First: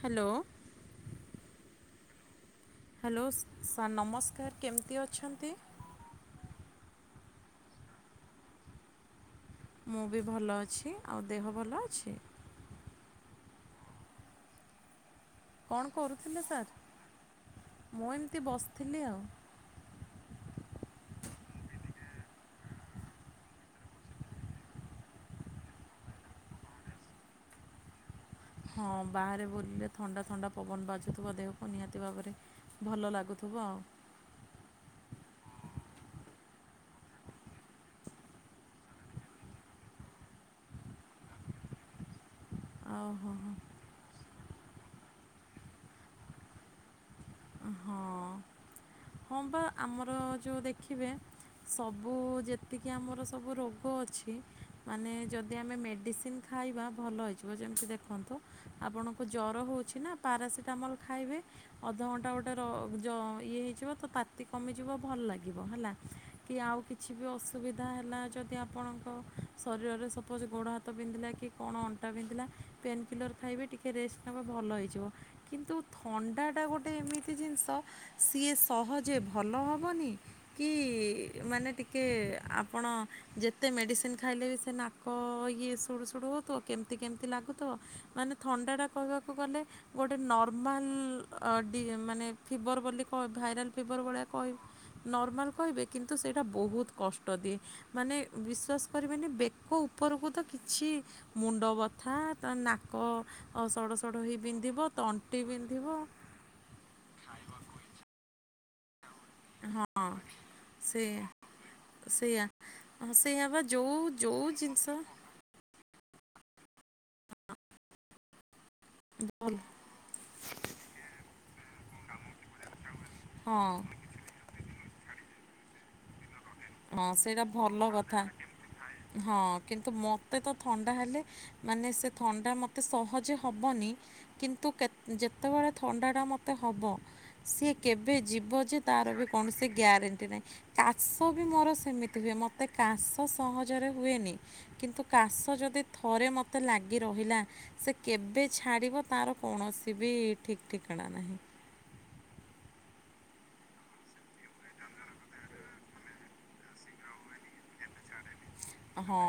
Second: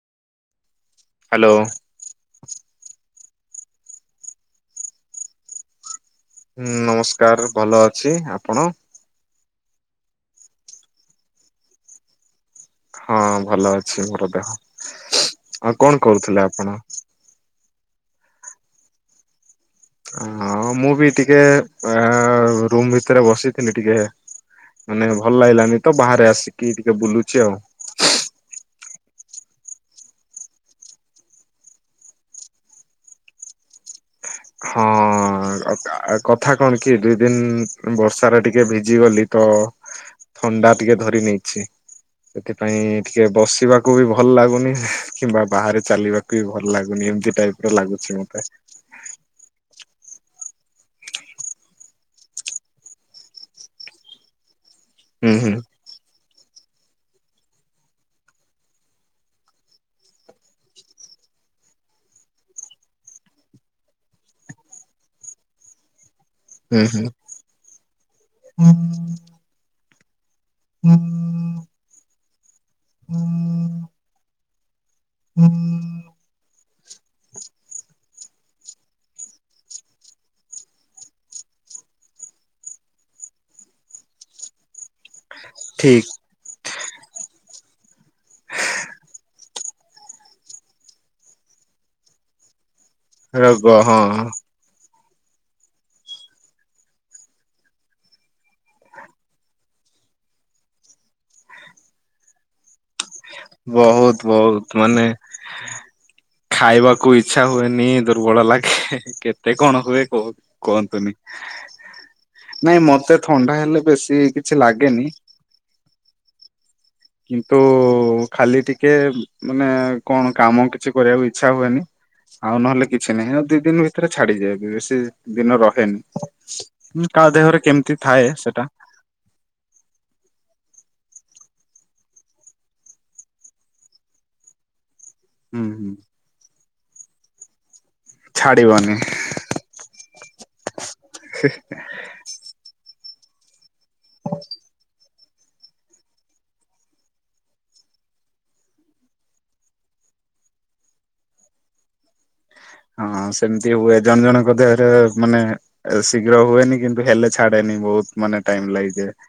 Hello. Hello. Hello sir ନମସ୍କାର କେମିତି ଅଛନ୍ତି? ହୁଁ ନମସ୍କାର ଭଲ ଅଛି ଆପଣ? ମୁଁ ବି ଭଲ ଅଛି ଆଉ ଦେହ ଭଲ ଅଛି? ହଁ ଭଲ ଅଛି ମୋର ଦେହ ଆଉ କଣ କରୁଥିଲେ ଆପଣ? ମୁଁ ଏମିତି ବସିଥିଲି ଆଉ। ହଁ ମୁଁ ବି ଟିକେ ଅ ରୁମ ଭିତରେ ବସିଥିଲି ଟିକେ ମାନେ ଭଲ ଲାଗିଲାନି ତ ବାହାରେ ଆସିକି ଟିକେ ବୁଲୁଛି ଆଉ। ହଁ ବାହାରେ ବୁଲିଲେ ଥଣ୍ଡା-ଥଣ୍ଡା ପବନ ବାଜୁଥିବ ଦେହକୁ ନିହାତି ଭାବରେ ଭଲ ଲାଗୁଥିବ‌। ହଉ। ହଁ କଥା କଣ କି ଦି-ଦିନ ବର୍ଷାରେ ଟିକେ ଭିଜି ଗଲି ତ। ଥଣ୍ଡା ଟିକେ ଧରି ନେଇଛି। ସେଥିପାଇଁ ଆଉ ଟିକେ ହଁ ବସିବାକୁ ବି ଭଲ ଲାଗୁନି। କିମ୍ବା ବାହାରେ ଚାଲିବାକୁ ବି ଭଲ ଲାଗୁନି ଏମିତି ଟାଇପ ହଁ ର ଲାଗୁଛି ହଁ ମତେ। ହଁ ବା ଆମର ଯେଉଁ ଦେଖିବେ ସବୁ ଯେତିକି ଆମର ସବୁ ରୋଗ ଅଛି। ମାନେ ହୁଁ ହୁଁ ଯଦି ଆମେ ମେଡିସିନ ଖାଇବା ଭଲ ହୋଇଇଯିବ ଯେମିତି ଦେଖନ୍ତୁ ଆପଣଙ୍କୁ ଜ୍ଵର ହେଉଛି ନା ପାରାସିଟାମଲ୍ ଖାଇବେ ଅଧଘଣ୍ଟା ଗୋଟେ ଇଏ ହେଇଯିବ ତ ତାତି କମିଯିବ ଭଲ ଲାଗିବ ହେଲା। କି ଆଉ ହୁଁ କିଛି ବି ଅସୁବିଧା ହେଲା ଯଦି ଆପଣଙ୍କ ଶରୀରରେ ଗୋଡ ହାତ ବିନ୍ଧିଲା କି ହୁଁ। କଣ ଅଣ୍ଟା ବିନ୍ଧିଲା ପେନକିଲର ଖାଇବ ଠିକ ରେଷ୍ଟ ନବ ଭଲ ହେଇଯିବ। କିନ୍ତୁ ଥଣ୍ଡାଟା ଗୋଟେ ଏମିତି ଜିନିଷ ସିଏ ସହଜେ ଭଲ ହେବନି କି ମାନେ ଟିକେ ଆପଣ ଯେତେ ମେଡିସିନ ଖାଇଲେ ବି ସେ ନାକ ଇଏ ସୁଡୁ-ସୁଡୁ ହଉଥିବ କେମିତି-କେମିତି ଲାଗୁ ମାନେ ଥଣ୍ଡାଟା କହିବାକୁ ଗଲେ ଗୋଟେ ନର୍ମାଲ ମାନେ ଫିବର ବୋଲିହ ରୋଗ ଭାଇରାଲ ଫିିବର ହଁ ଭଳିଆ କହିବ। ନର୍ମାଲ କହିବେ କିନ୍ତୁ ସେଇଟା ବହୁତ କଷ୍ଟ ଦିଏ ମାନେ ବିଶ୍ୱାସ କରିବେନି ବେକ ଉପରକୁ ତ କିଛି ମୁଣ୍ଡ ବଥା ନା ନା ବହୁତ ସଡ଼-ସଡ଼ ହେଇ ବହୁତ ବିନ୍ଧିବ ମାନେ ତଣ୍ଟି ବିନ୍ଧିବ। ଖାଇବାକୁ ଇଚ୍ଛା ହୁଏନି ଦୁର୍ବଳ ଲାଗେ। କେତେ କଣ ହୁଏ କୁହନ୍ତୁନି। ନାଇଁ ମତେ ସେଇଆ-ସେଇଆ ଥଣ୍ଡା ବା ହେଲେ ବେଶୀ ଯୋଉ-ଯୋଉ କିଛି ଜିନିଷ ଲାଗେନି କିନ୍ତୁ ଖାଲି ଟିକେ ମାନେ କଣ କାମ କିଛି କରିବାକୁ ଇ ଇଚ୍ଛା ହୁଏନି ଆଉ ନହେଲେ କିଛି ନାହିଁ ଆଉ ହଁ ଦିଇ ଦିନ ଭିତରେ ଛାଡ଼ିଯିବ କି ଦିନ ରହେନି। ହଁ କାହା ସେଇଟା ଦେହରେ ଭଲ କେମିତି କଥା ଥାଏ ସେଟା ହଁ କିନ୍ତୁ ମତେ ତ ଥଣ୍ଡା ହେଲେ ମାନେ ସେ ଥଣ୍ଡା ମୋତେ ସହଜେ ହେବନି କିନ୍ତୁ କେତେ ହୁଁ ଯେତେବେଳେ ହୁଁ ଥଣ୍ଡାଟା ମୋତେ ହେବ ସିଏ କେବେ ଯିବ ଯେ ଛାଡିବନି ତାର ବି କୌଣସି ଗ୍ୟାରେଣ୍ଟି ନାହିଁ କା ବି ମୋର ସେମିତି ହୁଏ ମୋତେ କାସ୍ ସହରେ ହୁଏନି କିନ୍ତୁ କାଶ ଯଦି ଥରେ ମତେ ଲାଗିରହିଲା ସେ କେ ଏବେ ଛାଡିବ ତାର କୌଣସି ବି ଠିକ୍ ଠିକଣା ନାହିଁ। ହଁ ସେମିତି ହୁଏ ଜଣେ ଜଣଙ୍କ ଦେହରେ ମାନେ ଶୀଘ୍ର ହୁଏନି କିନ୍ତୁ ହେଲେ ଛାଡେନି। ବହୁତ ମାନେ ଟାଇମ୍ ଲାଗିଯାଏ। ହଁ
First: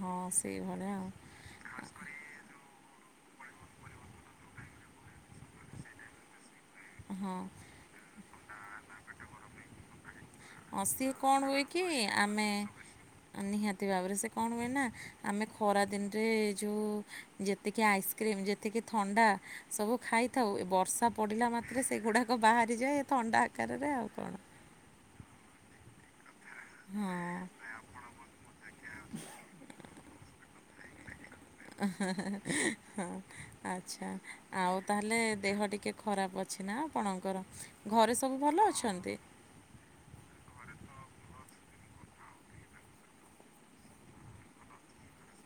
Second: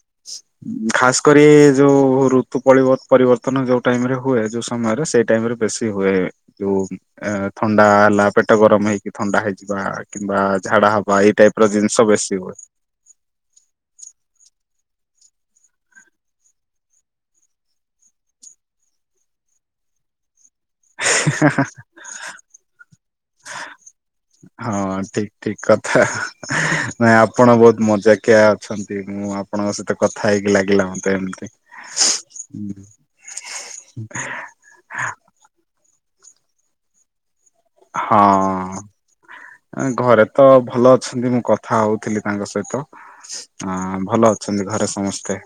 ହଁ ସେଇଭଳିଆ ଆଉ ଖାସ କରି ଯୋଉ ଋତୁ ପରିବ ପରିବର୍ତ୍ତନ ଯୋଉ ଟାଇମ୍ ରେ ହୁଏ ଯୋଉ ସମୟରେ ସେଇ ଟାଇମ୍ ରେ ବେଶୀ ହୁଏ ଯୋଉ ଉଁ ହଁ ଏଁ ଥଣ୍ଡା ହେଲା ପେଟ ଗରମ ହେଇକି ଥଣ୍ଡା ହେଇଯିବା କିମ୍ବା ହଁ ଝାଡା ସିଏ ହବା ଏଇ କ'ଣ ଟାଇପ୍ ହୁଏ ର କି ଜିନିଷ ବେଶୀ ଆମେ ହୁଏ। ନିହାତି ଭାବରେ ସେ କଣ ହୁଏ ନା ଆମେ ଖରା ଦିନରେ ଯେଉଁ ଯେତିକି ଆଇସ୍କ୍ରିମ୍ ଯେତିକି ଥଣ୍ଡା ସବୁ ଖାଇ ଉଥା ହୁଏ ବର୍ଷା ପଡିଲା ମାତ୍ରେ ସେଗୁଡାକ ବାହାରିଯାଏ। ଏ ଥଣ୍ଡା ଆକାରରେ ଆଉ କଣ। ଠିକ୍ ଠିକ୍ କଥା। ନା ହଁ ଆପଣ ବହୁତ ମଜାକିଆ ଅଛନ୍ତି ମୁଁ ଆପଣଙ୍କ ସହିତ କଥା ହେଇ ଲାଗିଲା ମତେ ଏମ୍ [inaudible] ହଁ ଆଚ୍ଛା ଆଉ ତାହେଲେ ଦେହ ଟିକେ ଖରାପ ଅଛି ନା ଆପଣଙ୍କର? ଘରେ ସବୁ ଭଲ ହଁ ଅଛନ୍ତି? [inaudible] ଘରେ ତ ଭଲ ଛନ୍ତି ମୁଁ କଥା ହୋଉଥିଲି ତାଙ୍କ ସହିତ ଆ ଭଲ ଅଛନ୍ତି ଘରେ ସମସ୍ତେ।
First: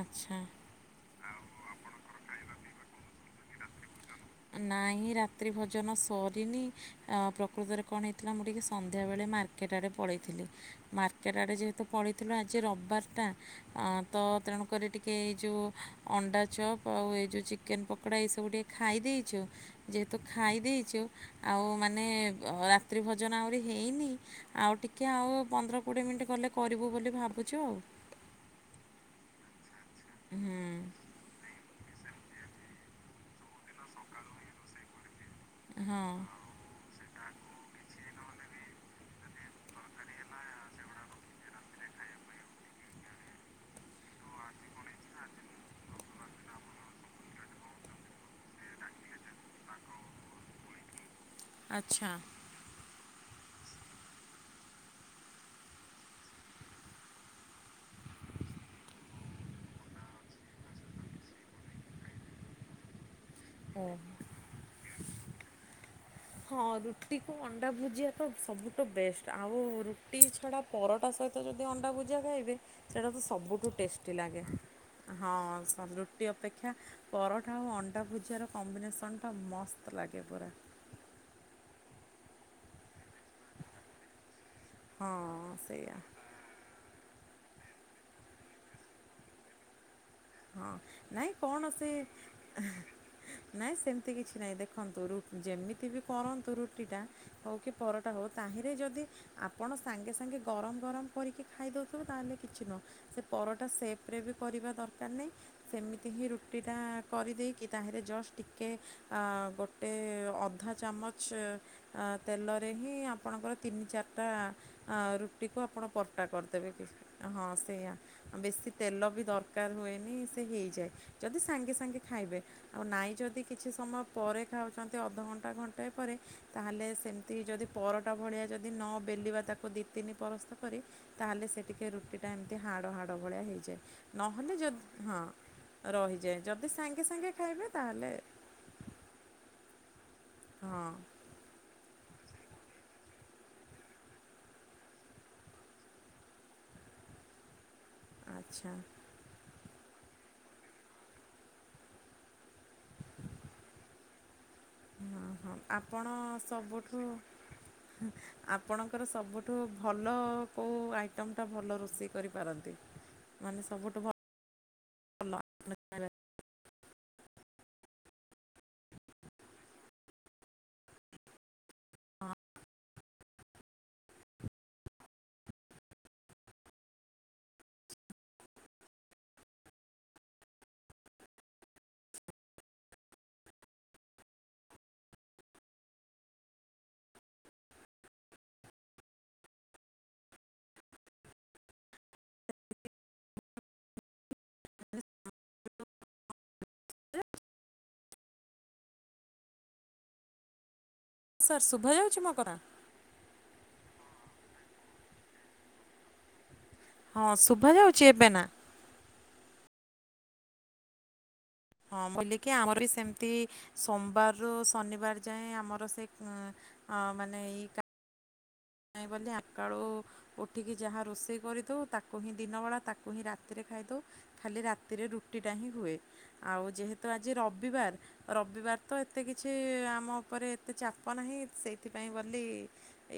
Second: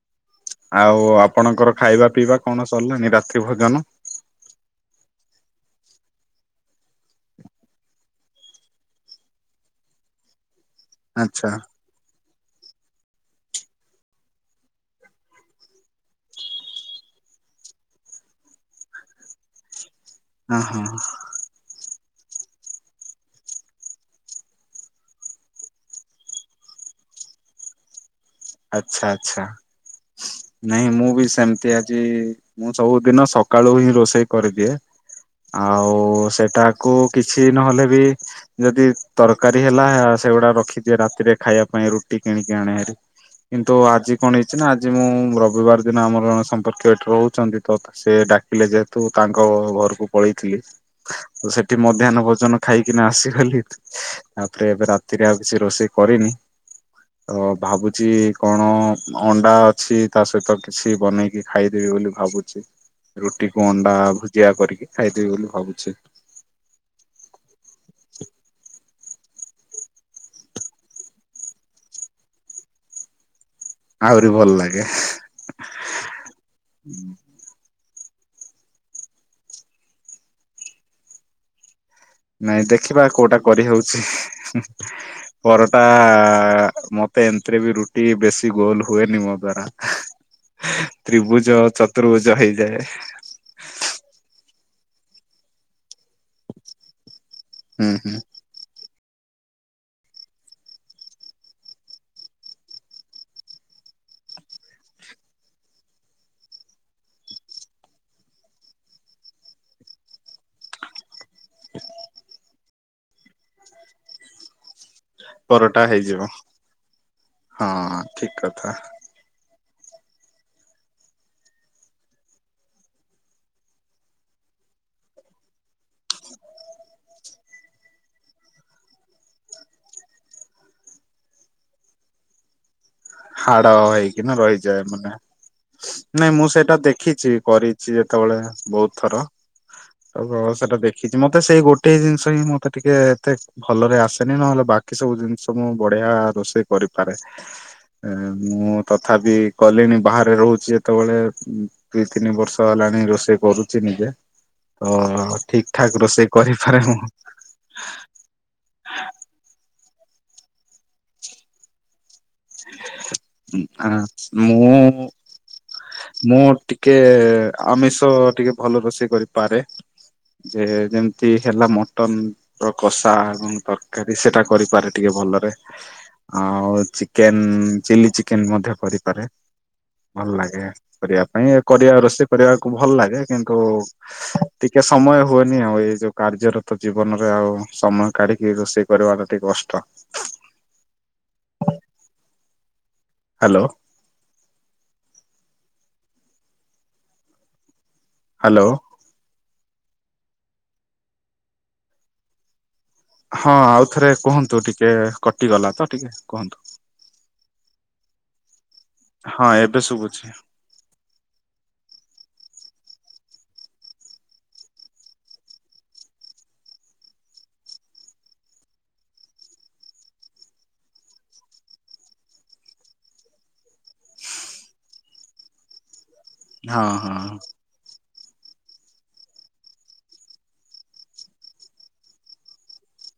ଆଚ୍ଛା। ଆଉ ଆପଣଙ୍କର ଖାଇବା ପିଇବା କଣ ସରିଲାନି ରାତ୍ରି ଭୋଜନ? ନାଇଁ ରାତ୍ରି ଭୋଜନ ସରିନି ପ୍ରକୃତରେ କଣ ହେଇଥିଲା ମୁଁ ଟିକେ ସନ୍ଧ୍ୟା ବେଳେ ମାର୍କେଟ ଆଡେ ପଳେଇ ଥିଲି ମାର୍କେଟ ଆଚ୍ଛା ଆଡେ ଯେହେତୁ ପଳେଇ ଥିଲୁ ଆଜି ରବିବାରଟା ତ ତେଣୁକରି ଟିକେ ଏଇ ଯୋଉ ଅଣ୍ଡା ଚପ୍ ଆଉ ସେ ଯୋଉ ଚିକେନ ପକଡା ଇଏ ସବୁ ଟିକେ ଖାଇ ଦେଇଛୁ ଯେହେତୁ ଖାଇ ଅ ହଁ ଦେଇଛୁ ଆଉ ମାନେ ମାନେ ରାତ୍ରି ଭୋଜନ ଆହୁରି ହେଇନି ଆଉ ଟିକିଏ ଆଉ ପନ୍ଦର କୋଡ଼ିଏ ମିନିଟ୍ ଗଲେ କରିବୁ ବୋଲି ଭାବୁଛୁ ଆଉ। ଆଚ୍ଛା ଆଚ୍ଛା ହୁଁ, ନାଇଁ ମୁଁ ବି ସେମିତିଆ ଟି ମୁଁ ସବୁଦିନ ସକାଳୁ ହିଁ ରୋଷେଇ କରିଦିଏ। ଆଉ ହଁ ସେଟାକୁ କିଛି ନହେଲେ ବି ଯଦି ତରକାରୀ ହେଲା ସେଗୁଡା ରଖିଦିଏ ରାତିରେ ଖାଇବା ପାଇଁ ରୁଟି ଏ କିଣିକି ଆଇଁଲି ହାରି। କିନ୍ତୁ ଆଜି କଣ ହେଇଛି ନା ଆଜି ମୁଁ ରବିବାର ଦିନ ଆମରଣ ସମ୍ପର୍କୀୟ ଏଠି ରହୁଛନ୍ତି ତ ସେ ସେ ଡାକିଲେ ଯେତୁ ତାଙ୍କ ଘରକୁ ପଳେଇଥିଲି। ସେଠି ଆଚ୍ଛା ମଧ୍ୟନ ଭୋଜନ ଖାଇ ନା ସେ ଖାଲି ତାପରେ ଏବେ ରାତିରେ ଆଉ କିଛି ରୋଷେଇ କରିନି। ଅ ଭାବୁ ଚି କଣ ଅଣ୍ଡା ଅଛି ତା ସହିତ କିଛି ବନେଇକି ଖାଇଦେବି ବୋଲି ଭାବୁଛି। ରୁଟିକୁ ହଉ ଅଣ୍ଡା ଭୁଜିଆ କରିକି ଖାଇଦେବି ବୋଲି ଭାବୁଛି। ହଁ ରୁଟିକୁ ଅଣ୍ଡା ଭୁଜିଆ ତ ସବୁଠୁ ବେଷ୍ଟ ଆଉ ରୁଟି ଛଡ଼ା ପରଟା ସହିତ ଯଦି ଅଣ୍ଡା ଭୁଜିଆ ଖାଇବେ ସେଇଟା ତ ସବୁଠ ବହୁ ଟେଷ୍ଟି ଆହୁରି ଲାଗେ। ଭଲ ହଁ ରୁଟି ଅପେକ୍ଷା ପରଠା ଆଉ ଅଣ୍ଡା ଭୁ ସେର କମ୍ବିନେସନ୍ ଟା ମସ୍ତ ଲାଗେ ପୁରା। ନାଇଁ ଦେଖିବା କୋଉଟା କରିହଉଛି। ହଁ ପରଟା ସେଇଆ। ମ ତ ଏଥିରେ ବି ରୁଟି ବେଶୀ ଗୋଲ ହୁଏନି ମୋ ଦ୍ଵାରା। ହଁ ନାଇଁ ତ୍ରିଭୁଜ କଣ ସେ ଚତୁର୍ଭୁଜ ହେଇଯାଏ। ନାଇଁ ସେମିତି କିଛି ନାଇଁ ଦେ ରଖନ୍ତୁ ର ଯେମିତି ବି କରନ୍ତୁ ରୁଟିଟା ହେଉ କି ହୁଁ ପରଟା ହୁଁ। ହେଉ ତାହିଁରେ ଯଦି ଆପଣ ସାଙ୍ଗେ ସାଙ୍ଗେ ଗରମ ଗରମ କରିକି ଖାଇଦଉଥିବେ ତାହେଲେ କିଛି ନୁହଁ ସେ ପରଟା ସେ ଏବେ କରିବା ଦ ଦରକାର ନାହିଁ ସେମିତି ହିଁ ରୁଟିଟା କରିଦେଇକି ତାହିଁରେ ଜଷ୍ଟ ଟିକେ ଆଁ ଗୋଟେ ଅଧା ଚାମଚ ତେଲରେ ହିଁ ଆପଣଙ୍କର ତିନି ଚାରିଟା ରୁଟିକୁ ଆପଣ ପରଟା କରିଦେବେ କି ହଁ ସେଇଆ ଠିକ ବେଶୀ କଥା ତେଲ ବି ଦର କାର ହୁଏନି ସେ ହେଇଯାଏ ଯଦି ସାଙ୍ଗେ ସାଙ୍ଗେ ଖାଇବେ ଆଉ ନାଇଁ ଯଦି କିଛି ସମୟ ପରେ ନଉଛନ୍ତି ଅଧଘଣ୍ଟା ଘଣ୍ଟେ ପରେ ତାହାଲେ ସେତି ପରଟା ଭଳିଆ ଯଦି ନ ବେଲିବା ତାକୁ ତାକୁ ଦୁଇ ତିନି ପରସ୍ତ କରି ତାହେଲେ ସେ ଟିକେ ରୁଟିଟା ଏମିତି ହାଡ଼ ହାଡ଼ ଭଳିଆ ହେଇଯାଏ। କିନା ନହେଲେ ରହିଯାଏ ଯଦି ମାନେ ହଁ ନାଇଁ ରହିଯାଏ ମୁଁ ଯଦି ସେଇଟା ସାଙ୍ଗେ ସାଙ୍ଗେ ଦେଖିଛି ଖାଇବେ କରିଛି ତାହେଲେ ଯେତେବେଳେ ବହୁତ ଥର ଆଉ ଘ ସେଟା ହଁ ଦେଖିଛି ମତେ ସେଇ ଗୋଟେ ଜିନିଷ ରଷ ହିଁ ମତେ ଟିକେ ଏତେ ଭଲରେ ଆସେନି ନହେଲେ ବାକି ସବୁ ଜିନିଷ ମୁଁ ବଢିଆ ରୋଷେଇ କରିପାରେ ଆଚ୍ଛା ମୁଁ ତଥାପି କଲିଣି ବାହାରେ ରହୁଛି ଯେତେବେଳେ ଦୁଇ ତିନି ବର୍ଷ ହେଲାଣି ରୋଷେଇ କରୁଛି ନିଜେ ହଁ ତ ହଁ ଠିକ ଠାକ ଆପଣ ରୋଷେଇ କରିପାରେ ମୁ। ସବୁଠୁ ଆପଣଙ୍କର ସବୁଠୁ ଭଲ କୋଉ ଆଇଟମ ଟା ଭଲ ରୋଷେଇ କରିପାରନ୍ତି ମାନେ ଆ ସବୁଠୁ ଭଲ ମୁଁ ଭଲ ମ ଟିକେ ଆମିଷ ଟିକେ ଭଲ ରୋଷେଇ କରିପାରେ ଯେ ଯେମିତି ହେଲା ମଟନ ହଁ ର କଷା ଏବଂ ତରକାରୀ ସେଟା କରିପାରେ ଟିକେଲ ଭଲରେ ଆଉ ଚିକେନ ଚିଲି ଚିକେନ ମଧ୍ୟ କରିପାରେ ଭଲ ଲାଗେ କରିବା ପାଇଁ କରିବା ରୋଷେଇ କରିବାକୁ ଭଲ ଲାଗେ କିନ୍ତୁ ଟିକେ ଏ ସମୟ ହୁଏନି ଆଉ ଏଇ ଯୋଉ କାର୍ଯ୍ୟରତ ଜୀବନରେ ଆଉ ସମୟ କାଢିକି ରୋଷେଇ କରିବାଟା ଟିକେ କଷ୍ଟ ହ୍ୟାଲୋ। ହ୍ୟାଲୋ। ହଁ ସାର୍ ଶୁଭୟାଉଛି ମ କଥା? ହଁ ଆଉଥରେ କୁହନ୍ତୁ ଟିକେ କଟିଗଲା ତ ଟିକେ କୁହନ୍ତୁ? ହଁ ଶୁଭ ଯାଉଛି ଏବେ ନା? ହଁ ଏବେ ଶୁଭୁଛି। ହଁ ବୁଲିକି ଆମର ବି ସେମିତି ସୋମବାରରୁୁ ଶନିବାର ଯାଏ ଆମର ସେ ହଁ ମାନେ ଏଇ ନାଇଁ ବ ଆକାଳୁ ଉଠିକି ଯାହା ରୋଷେଇ କରିଥାଉ ତାକୁ ହିଁ ଦିନ ବଳା ତାକୁ ହିଁ ରାତିରେ ଖାଇଦଉ ଖାଲି ରାତିରେ ରୁଟି ଟା ହିଁ ହୁଏ ଆଉ ହଁ ଯେହେତୁ ହଁ। ଆଜି ରବିବାର ରବିବାର ତ ଏତେ କିଛି ଆମ ଉପରେ ଏତେ ଚାପ ନାହିଁ, ସେଇଥିପାଇଁ ବୋଲି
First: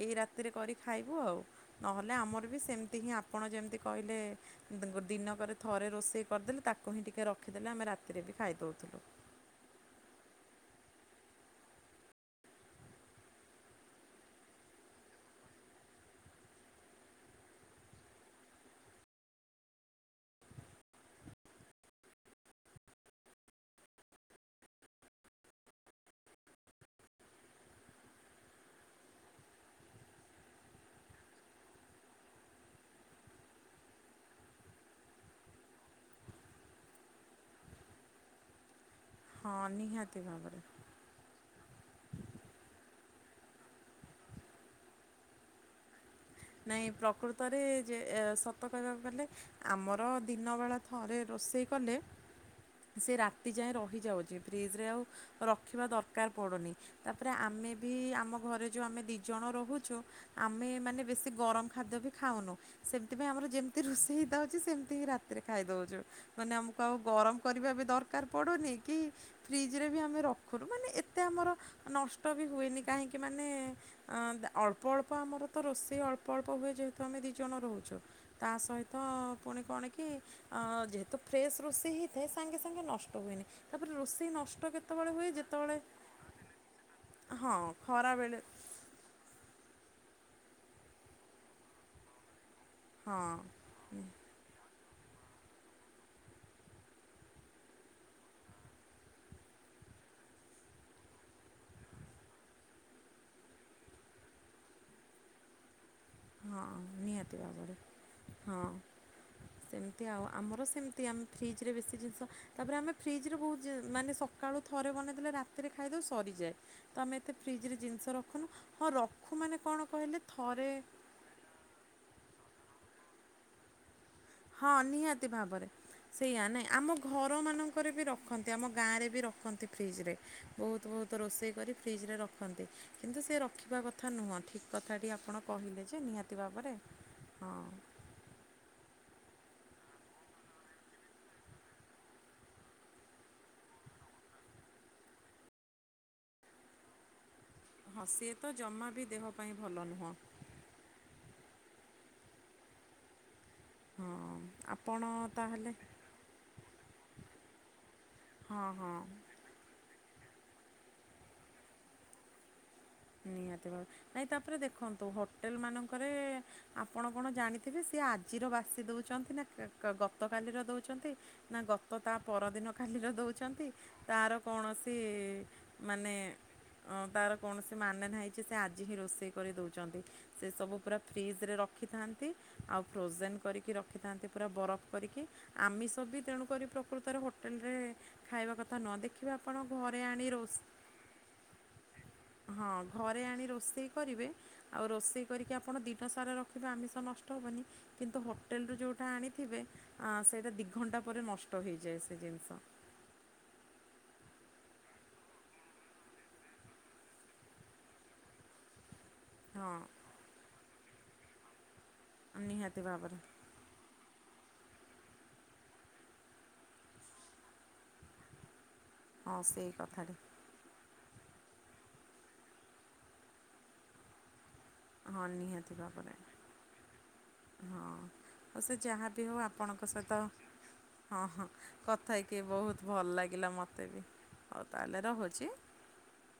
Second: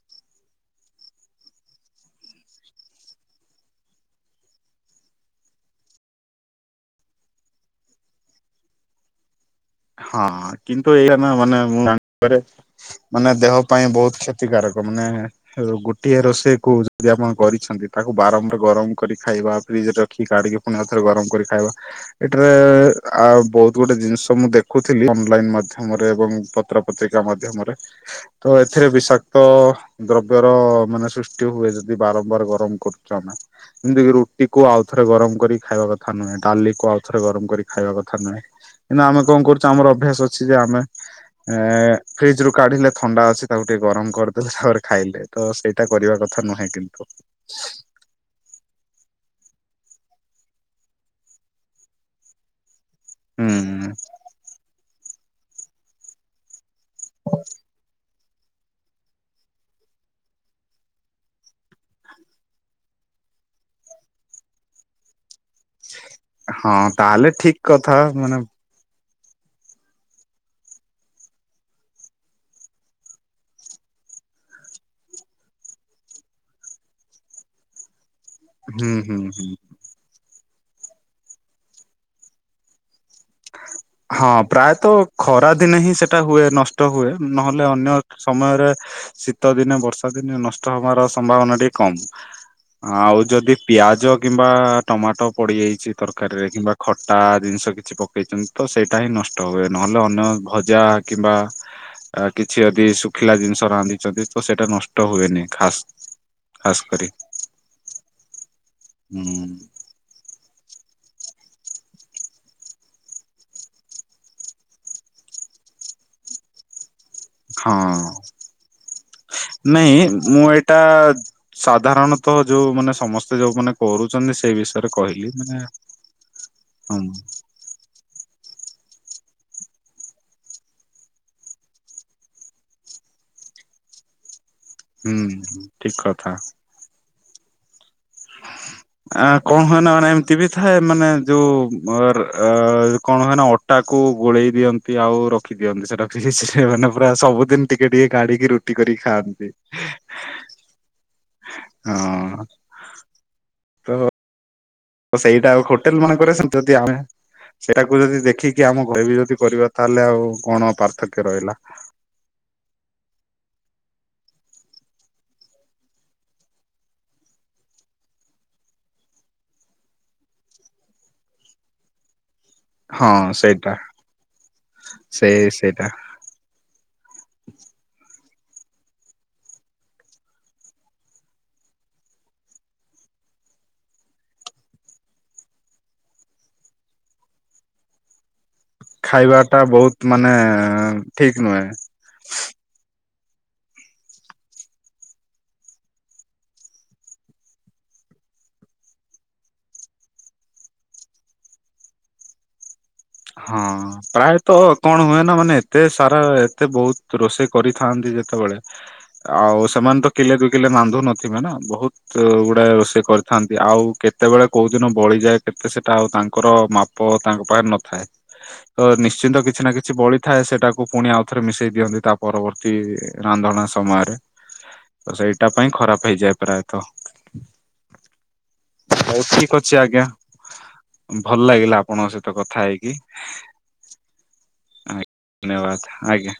ଏଇ ରାତି ରାରେ କରି ଖାଇବୁ ଆଉ ନହେଲେ ଆମର ବି ସେମିତି ହିଁ ଆପଣ ଯେମିତି କହିଲେ ଦିନ ଥରେ ରୋଷେଇ କରିଦେଲେ, ତାକୁ ହିଁ ଟିକେ ରଖିଦେଲେ ଆମେ ରାତିରେ ବି ଖାଇଦଉଥିଲୁ। ହଁ କିନ୍ତୁ ଏଇା ନା ମାନେ ମୁଁ ଜାଣି କରେ ମାନେ ଦେହ ପାଇଁ ବହୁତ କ୍ଷତିକାରକ ମାନେ ଗୋଟିଏ ରୋଷେଇ କ ଯଦି ଆପଣ କରିଛନ୍ତି, ତାକୁ ବାରମ୍ବାର ଗରମ କରି ଖାଇବା ପାଇଁ ଫ୍ରିଜରେ ରଖି କାଢିକି ପୁଣିଥରେ ଗରମ କରି ଖାଇବା ଏଠାରେ ଆ ବହୁତ ଗୋଟେ ଜିନିଷ ମୁଁ ଦେଖ ରଖଥିଲି ଅନଲାଇନ ମାଧ୍ୟମରେ ଏବଂ ପତ୍ର ପତ୍ରିକା ମାଧ୍ୟମରେ ତ ଏଥିରେ ବିଷାକ୍ତ ଦ୍ରବ୍ୟର ମାନେ ସୃଷ୍ଟି ହୁଏ ଯଦି ବାରମ୍ବାର ଗରମ କରୁଛୁ ଆମେ ଯେମିତି ରୁଟି କ ଆଉଥରେ ଗରମ କରି ଖାଇବା କଥା ନୁହେଁ, ଡାଲି କୁ ଆଉଥରେ ଗରମ କରି ଖାଇବା କଥା ନୁହେଁ, କି ଆମେ କଣ ହଁ କରୁଛୁ ଆମର ଅଭ୍ୟାସ ନିହାତି ଅଛି ଭାବରେ ଯେ ଆମେ ଏ ଫ୍ରିଜ ରୁ କାଢିଲେ ଥଣ୍ଡା ଅଛି, ତାକୁ ଟିକେ ଗରମ କରିଦେଲେ ତାପରେ ଖାଇଲେ ତ ସେଇଟା କରିବା କଥା ନୁହେଁ ନାଇଁ କିନ୍ତୁ ପ୍ରକୃତରେ ଯେ ସତ କହିବାକୁ ଗଲେ ଆମର ଦିନବେଳା ଥରେ ରୋଷେଇ କଲେ ସେ ରାତି ଯାଏଁ ହୁଁ ରହିଯାଉଛି ଫ୍ରିଜ ରେ ଆଉ ରଖିବା ଦରକାର ପଡ଼ୁନି ତାପରେ ଆମେ ବି ଆମ ଘରେ ଯୋଉ ଆମେ ଦି ଜଣ ରହୁଛୁ ଆମେ ମାନେ ବେଶ ଗରମ ଖାଦ୍ୟ ବି ଖାଉନୁ ସେମିପାଇ ଆମର ଯେମିତି ରୋଷେଇ ହେଇଥାଉଛି, ସେମିତି ହିଁ ରାତି ସେଥିରେ ଖାଇ ଦଉଛୁ ମାନେ ହଁ ଆମକୁ ଆଉ ତାହେଲେ ଗରମ ଠିକ କରିବା ବି କଥା ଦରକାର ମାନେ ପଡୁନି କି ଫ୍ରିଜ ରେ ବି ଆମେ ରଖୁରୁୁ ମାନେ ଏତେ ଆମର ନଷ୍ଟ ବି ହୁଏନି କାହିଁକି ମାନେ ଅଳ୍ପ ଅଳ୍ପ ଆମର ତ ରୋଷେଇ ଅଳ୍ପ ଅପଳ୍ପ ହୁଏ, ଯେହେତୁ ଆମେ ଦୁଇ ଜଣ ରହୁଛୁ ତା ହୁଁ ସହିତ ହୁଁ ହୁଁ ପୁଣି କଣ କି ଯେହେତୁ ଫ୍ରେଶସ୍ ରୋଷେଇ ହେଇଥାଏ ସାଙ୍ଗେ ସାଙ୍ଗେ ନଷ୍ଟ ହୁଏନି ତାପରେ ରୋଷେଇ ହଁ ନଷ୍ଟ ପ୍ରାୟତଃ କେତେବେଳେ ହୁଏ ଖରା ଯେତେବେଳେ ଦିନେ ହିଁ ସେଟା ହୁଏ, ନଷ୍ଟ ହୁଏ ହଁ ନହେଲେ ଅନ୍ୟ ଖରା ବେଳେ ସମୟରେ ଶୀତ ଦିନେ ବର୍ଷା ଦିନ ନଷ୍ଟ ହବାର ସମ୍ଭାବନା ଟିକେ କମ ଆଉ ହଁ ଯଦି ପିଆଜ କିମ୍ବା ଟମାଟୋ ପଡିଯାଇଛି ତରକାରୀରେ କିମ୍ବା ଖଟା ଜିନିଷ କିଛି ପ ଦେଇଛନ୍ତି ତ ସେଇଟା ହିଁ ନଷ୍ଟ ହୁଏ ନହେଲେ ଅନ୍ୟ ଭଜା କିମ୍ବା ଆ କିଛି ଯଦି ଶୁଖିଲା ଜିନିଷ ରାନ୍ଧିଛନ୍ତି ତ ସେଇଟା ନଷ୍ଟ ହୁଏନି ଖାସ୍। ହଁ ଖାସ୍ କରି। ନିହାତି ଭାବରେ ହଁ ହୁଁ ସେମିତି ଆଉ ଆମର ସେମିତି ଆମେ ଫ୍ରିଜରେ ବେଶୀ ଜିନିଷ ତାପରେ ଆମେ ଫ୍ରିଜରେ ବହୁତ ମାନେ ସକାଳୁ ଥରେ ବନେଇଦେଲେ ରାତିରେ ଖାଇଦଉ ସରିଯାଏ। ତ ଆମେ ଏତେ ଫ୍ରିଜ୍ରରେ ହଁ ଜିନିଷ ରଖୁନୁ ହଁ ରଖୁ ମାନେ କଣ ନାଇଁ କହିଲେ ମୁଁ ଥରେ ଏଇଟା ସାଧାରଣତଃ ଯୋଉ ମାନେ ସମସ୍ତେ ଯୋଉ ମାନେ କରୁ ହଁ ନିହାତି ଭାବରେ ସେଇୟା ନାଇଁ ଆମ ହଁ ଘର ମାନଙ୍କରେ ବି ରଖନ୍ତି ଆମ ଗାଁରେ ବି ରଖନ୍ତି ଫ୍ରିଜରେ ବହୁତ ବହୁତ ରୋଷେଇ କରି ଫ୍ରିଜରେ ରଖନ୍ତି କିନ୍ତୁ ସେ କଥା ନୁହଁ ଠିକ୍ କଥାଟି ଆପଣ ହୁଁ କହିଲେ ଠିକ ଯେ କଥା ନିହାତି ଭାବରେ ହଁ। ଆ କଣ ହୁଏନା ମାନେ ଏମିତି ବି ଥାଏ ମାନେ ଯୋଉ ଅ ଉଁ କଣ ହୁଏନା ଅଟାକୁ ଗୋଳେଇ ଦିଅନ୍ତି ଆଉ ରଖିଦିଅନ୍ତି ସେଟା କିସିଝିକି ସିଝି ମାନେ ପୁରା ସବୁ ଦିନ ଟିକେ ହଁ ଟିକେ ସିଏ ତ କାଢିକି ରୁଟି ଜମା କରିକି ବି ଦେହ ଖାଆନ୍ତି। ପାଇଁ ଭଲ ନୁହଁ ହଁ। ତ ହଁ ଆପଣ ତ ସେଇଟା ତାହେଲେ ହୋଟେଲ ମାନଙ୍କରେ ସେମତି ଯଦି ଆମେ ସେଇଟାକୁ ଯଦି ଦେଖିକି ହଁ ଆମ ଘରେ ହଁ ବି ଯଦି କରିବା ତାହେଲେ ଆଉ କଣ ପାର୍ଥକ୍ୟ ରହିଲା। ନିହାତି ଭାବ ନାଇଁ ତାପରେ ଦେଖନ୍ତୁ ହୋଟେଲ ମାନଙ୍କରେ ଆପଣ କଣ ଜାଣିଥିବେ ସି ସେ ଆଜିର ବାସି ଦଉଛନ୍ତି ନା କା ଗତକାଲିର ଦଉଛନ୍ତି ନା ଗତ ତା ପରଦିନ କାଲିର ହଁ ଦେଉଛନ୍ତି ସେଇଟା ତର କୌଣସି ସେ ସେଇଟା ମାନେ ଅଁ ତାର କୌଣ କାନେ ନାହିଁ ଯେ ସେ ଆଜି ହିଁ ରୋଷେଇ କରି ଦେଉଛନ୍ତି ସେ ସବୁ ପୁରା ଫ୍ରିଜରେ ରଖିଥାନ୍ତି ଆଉ ଫ୍ରୋଜେନ୍ କରିକି ରଖିଥାନ୍ତି ପୁରା ବରଫ କରିକି ଆମିଷ ବି ତେଣୁକରି ପ୍ରକୃତରେ ହୋଟେଲରେ ଖାଇବା କଥା ନୁହଁ ଦେଖିବେ ଖାଇବା ଆପଣ ଟା ଘରେ ବହୁତ ଆଣି ମାନେ ରୋଷେଇ ଠିକ ନୁହେଁ। ହଁ ଘରେ ଆଣି ରୋଷେଇ କରିବେ ଆଉ ରୋଷେଇ କରିକି ଆପଣ ଦିନ ସାରା ରଖିବେ ଆମିଷ ନଷ୍ଟ ହେବନି। କିନ୍ତୁ ହୋଟେଲରୁୁ ଯେଉଁଟା ଆଣିଥିବେ ଆଁ ସେଇଟା ଦୁଇଘଣ୍ଟା ପରେ ନଷ୍ଟ ହୋଇଇଯାଏ ସେ ଜିନିଷ। ହଁ ପ୍ରାୟତଃ କଣ ହୁଏନା ମାନେ ଏତେ ସାରା ଏତେ ବହୁତ ରୋଷେଇ କରିଥାନ୍ତି। ଯେତେବେଳେ ଆଉ ହଁ ସେମାନେ ତ କିଲେ ଦୁ କିଲେ ରାନ୍ଧୁ ନଥିବେ ନା ବହୁତ ତ ଗୁଡା ନିହାତି ରୋଷେଇ ଭାବରେ କରିଥାନ୍ତି ଆଉ କେତେ କେତେବେଳେ କୋଉ ଦିନ ବଳିଯାଏ କେତେ ସେଟା ଆଉ ତାଙ୍କର ମାପ ତାଙ୍କ ପାଇଁ ନଥାଏ। ତ ହଁ ନିଶ୍ଚିନ୍ତ କିଛି ସେଇ ନା କିଛି କଥାଟି ବଳିଥାଏ ସେଟା କୁ ପୁଣି ଆଉ ଥରେ ମିଶେଇ ଦିଅନ୍ତି ତା ପରବର୍ତ୍ତୀ ରାନ୍ଧଣା ସମୟରେ। ତ ହଁ ସେଇଟା ନିହାତି ପାଇଁ ଖରାପ ଭାବରେ ହେଇଯାଏ ପ୍ରାୟତଃ। ହଁ ଆଉ ସେ ଯାହା ବିି ହଉ ଠିକ ଅଛି ଆପଣଙ୍କ ଆଜ୍ଞା ସହିତ ହଁ ଭଲ ହଁ ଲାଗିଲା କଥା ଆପଣଙ୍କ ସହିତ କଥା ବହୁତ ହେଇକି। ଭଲ ଲାଗିଲା ମୋତେ ବି ଆଉ। ଧନ୍ୟବାଦ ଆଜ୍ଞା।